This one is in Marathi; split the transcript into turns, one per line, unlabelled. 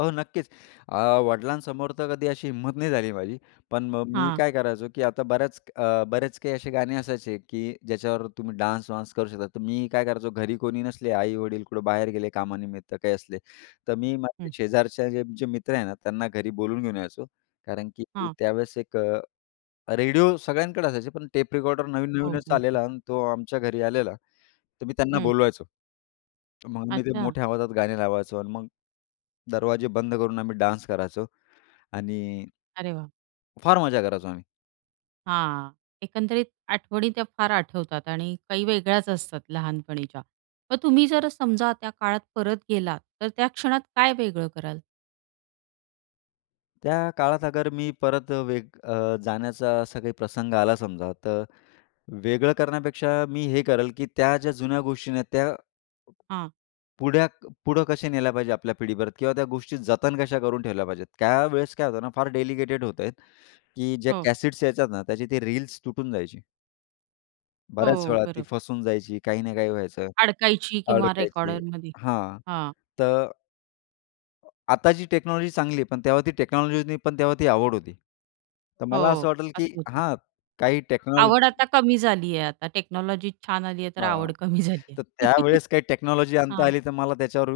हो, नक्कीच. अ, वडिलांसमोर तर कधी अशी हिम्मत नाही झाली माझी. पण मग मी
हां.
काय करायचो, की आता बऱ्याच अं, बरेच काही असे गाणे असायचे, की ज्याच्यावर तुम्ही डान्स वांस करू शकता, तर मी काय करायचो, घरी कोणी नसले, आई-वडील कुठं बाहेर गेले कामानिमित्त काही असले, तर मी माझ्या
हं.
शेजारच्या जे, जे मित्र आहे ना, त्यांना घरी बोलून घेऊन यायचो. कारण की
हां.
त्यावेळेस एक अ, रेडिओ सगळ्यांकडे असायचे. पण टेप रेकॉर्डर
हो,
नवीन-नवीनच
हो. हो.
आलेला आणि तो आमच्या घरी आलेला. तर मी त्यांना
हं.
बोलवायचो, मग मी ते
अच्छा.
मोठ्या आवाजात गाणी लावायचो आणि मग दरवाजे बंद करून, आम्ही डान्स करायचो आणि
अरे वाह!
फार मज्जा करायचो आम्ही.
हां. एकंदरीत आठवणी त्या फार आठवतात आणि काही वेगळ्याच असतात लहानपणीच्या. मग तुम्ही जर समजा, त्या काळात परत गेलात, तर त्या क्षणात काय वेगळं कराल?
त्या काळात अगर मी परत अ, वेग अ, जाण्याचा असा काही प्रसंग आला समजा, तर वेगळं करण्यापेक्षा मी हे करेल, की त्या ज्या जुन्या गोष्टी आहे नं, त्या
हां.
पुढया पुढे कशा नेल्या पाहिजे आपल्या पिढीबरोबर, किंवा त्या गोष्टी जतन कशा करून ठेवल्या पाहिजेत. त्या वेळेस काय होतं ना, फार डेलिकेटेड होता, की ज्या
हो.
कॅसेट्स यायच्या ना, त्याचे ते रील्स तुटून जायची. बऱ्याच
हो.
वेळा ती
बरोबर.
फसून जायची, काही ना काही व्हायचं,
अडकायची किंवा
अडकायची.
रेकॉर्डरमध्ये.
हां.
हां.
तर, आताची टेक्नॉलॉजी चांगली आहे. पण तेव्हा ती टेक्नॉलॉजी नव्हती, पण तेव्हा ती आवड होती. तर मला असं
हो,
वाटल, की
असं होतं.
हां. काही
आवड
टेक्नॉलॉजी
आता कमी झाली आहे. आता टेक्नॉलॉजी छान आली आहे तर
हां,
आवड कमी झाली आहे.
तर त्यावेळेस काही टेक्नॉलॉजी आणता
हां.
आली, तर मला त्याच्यावर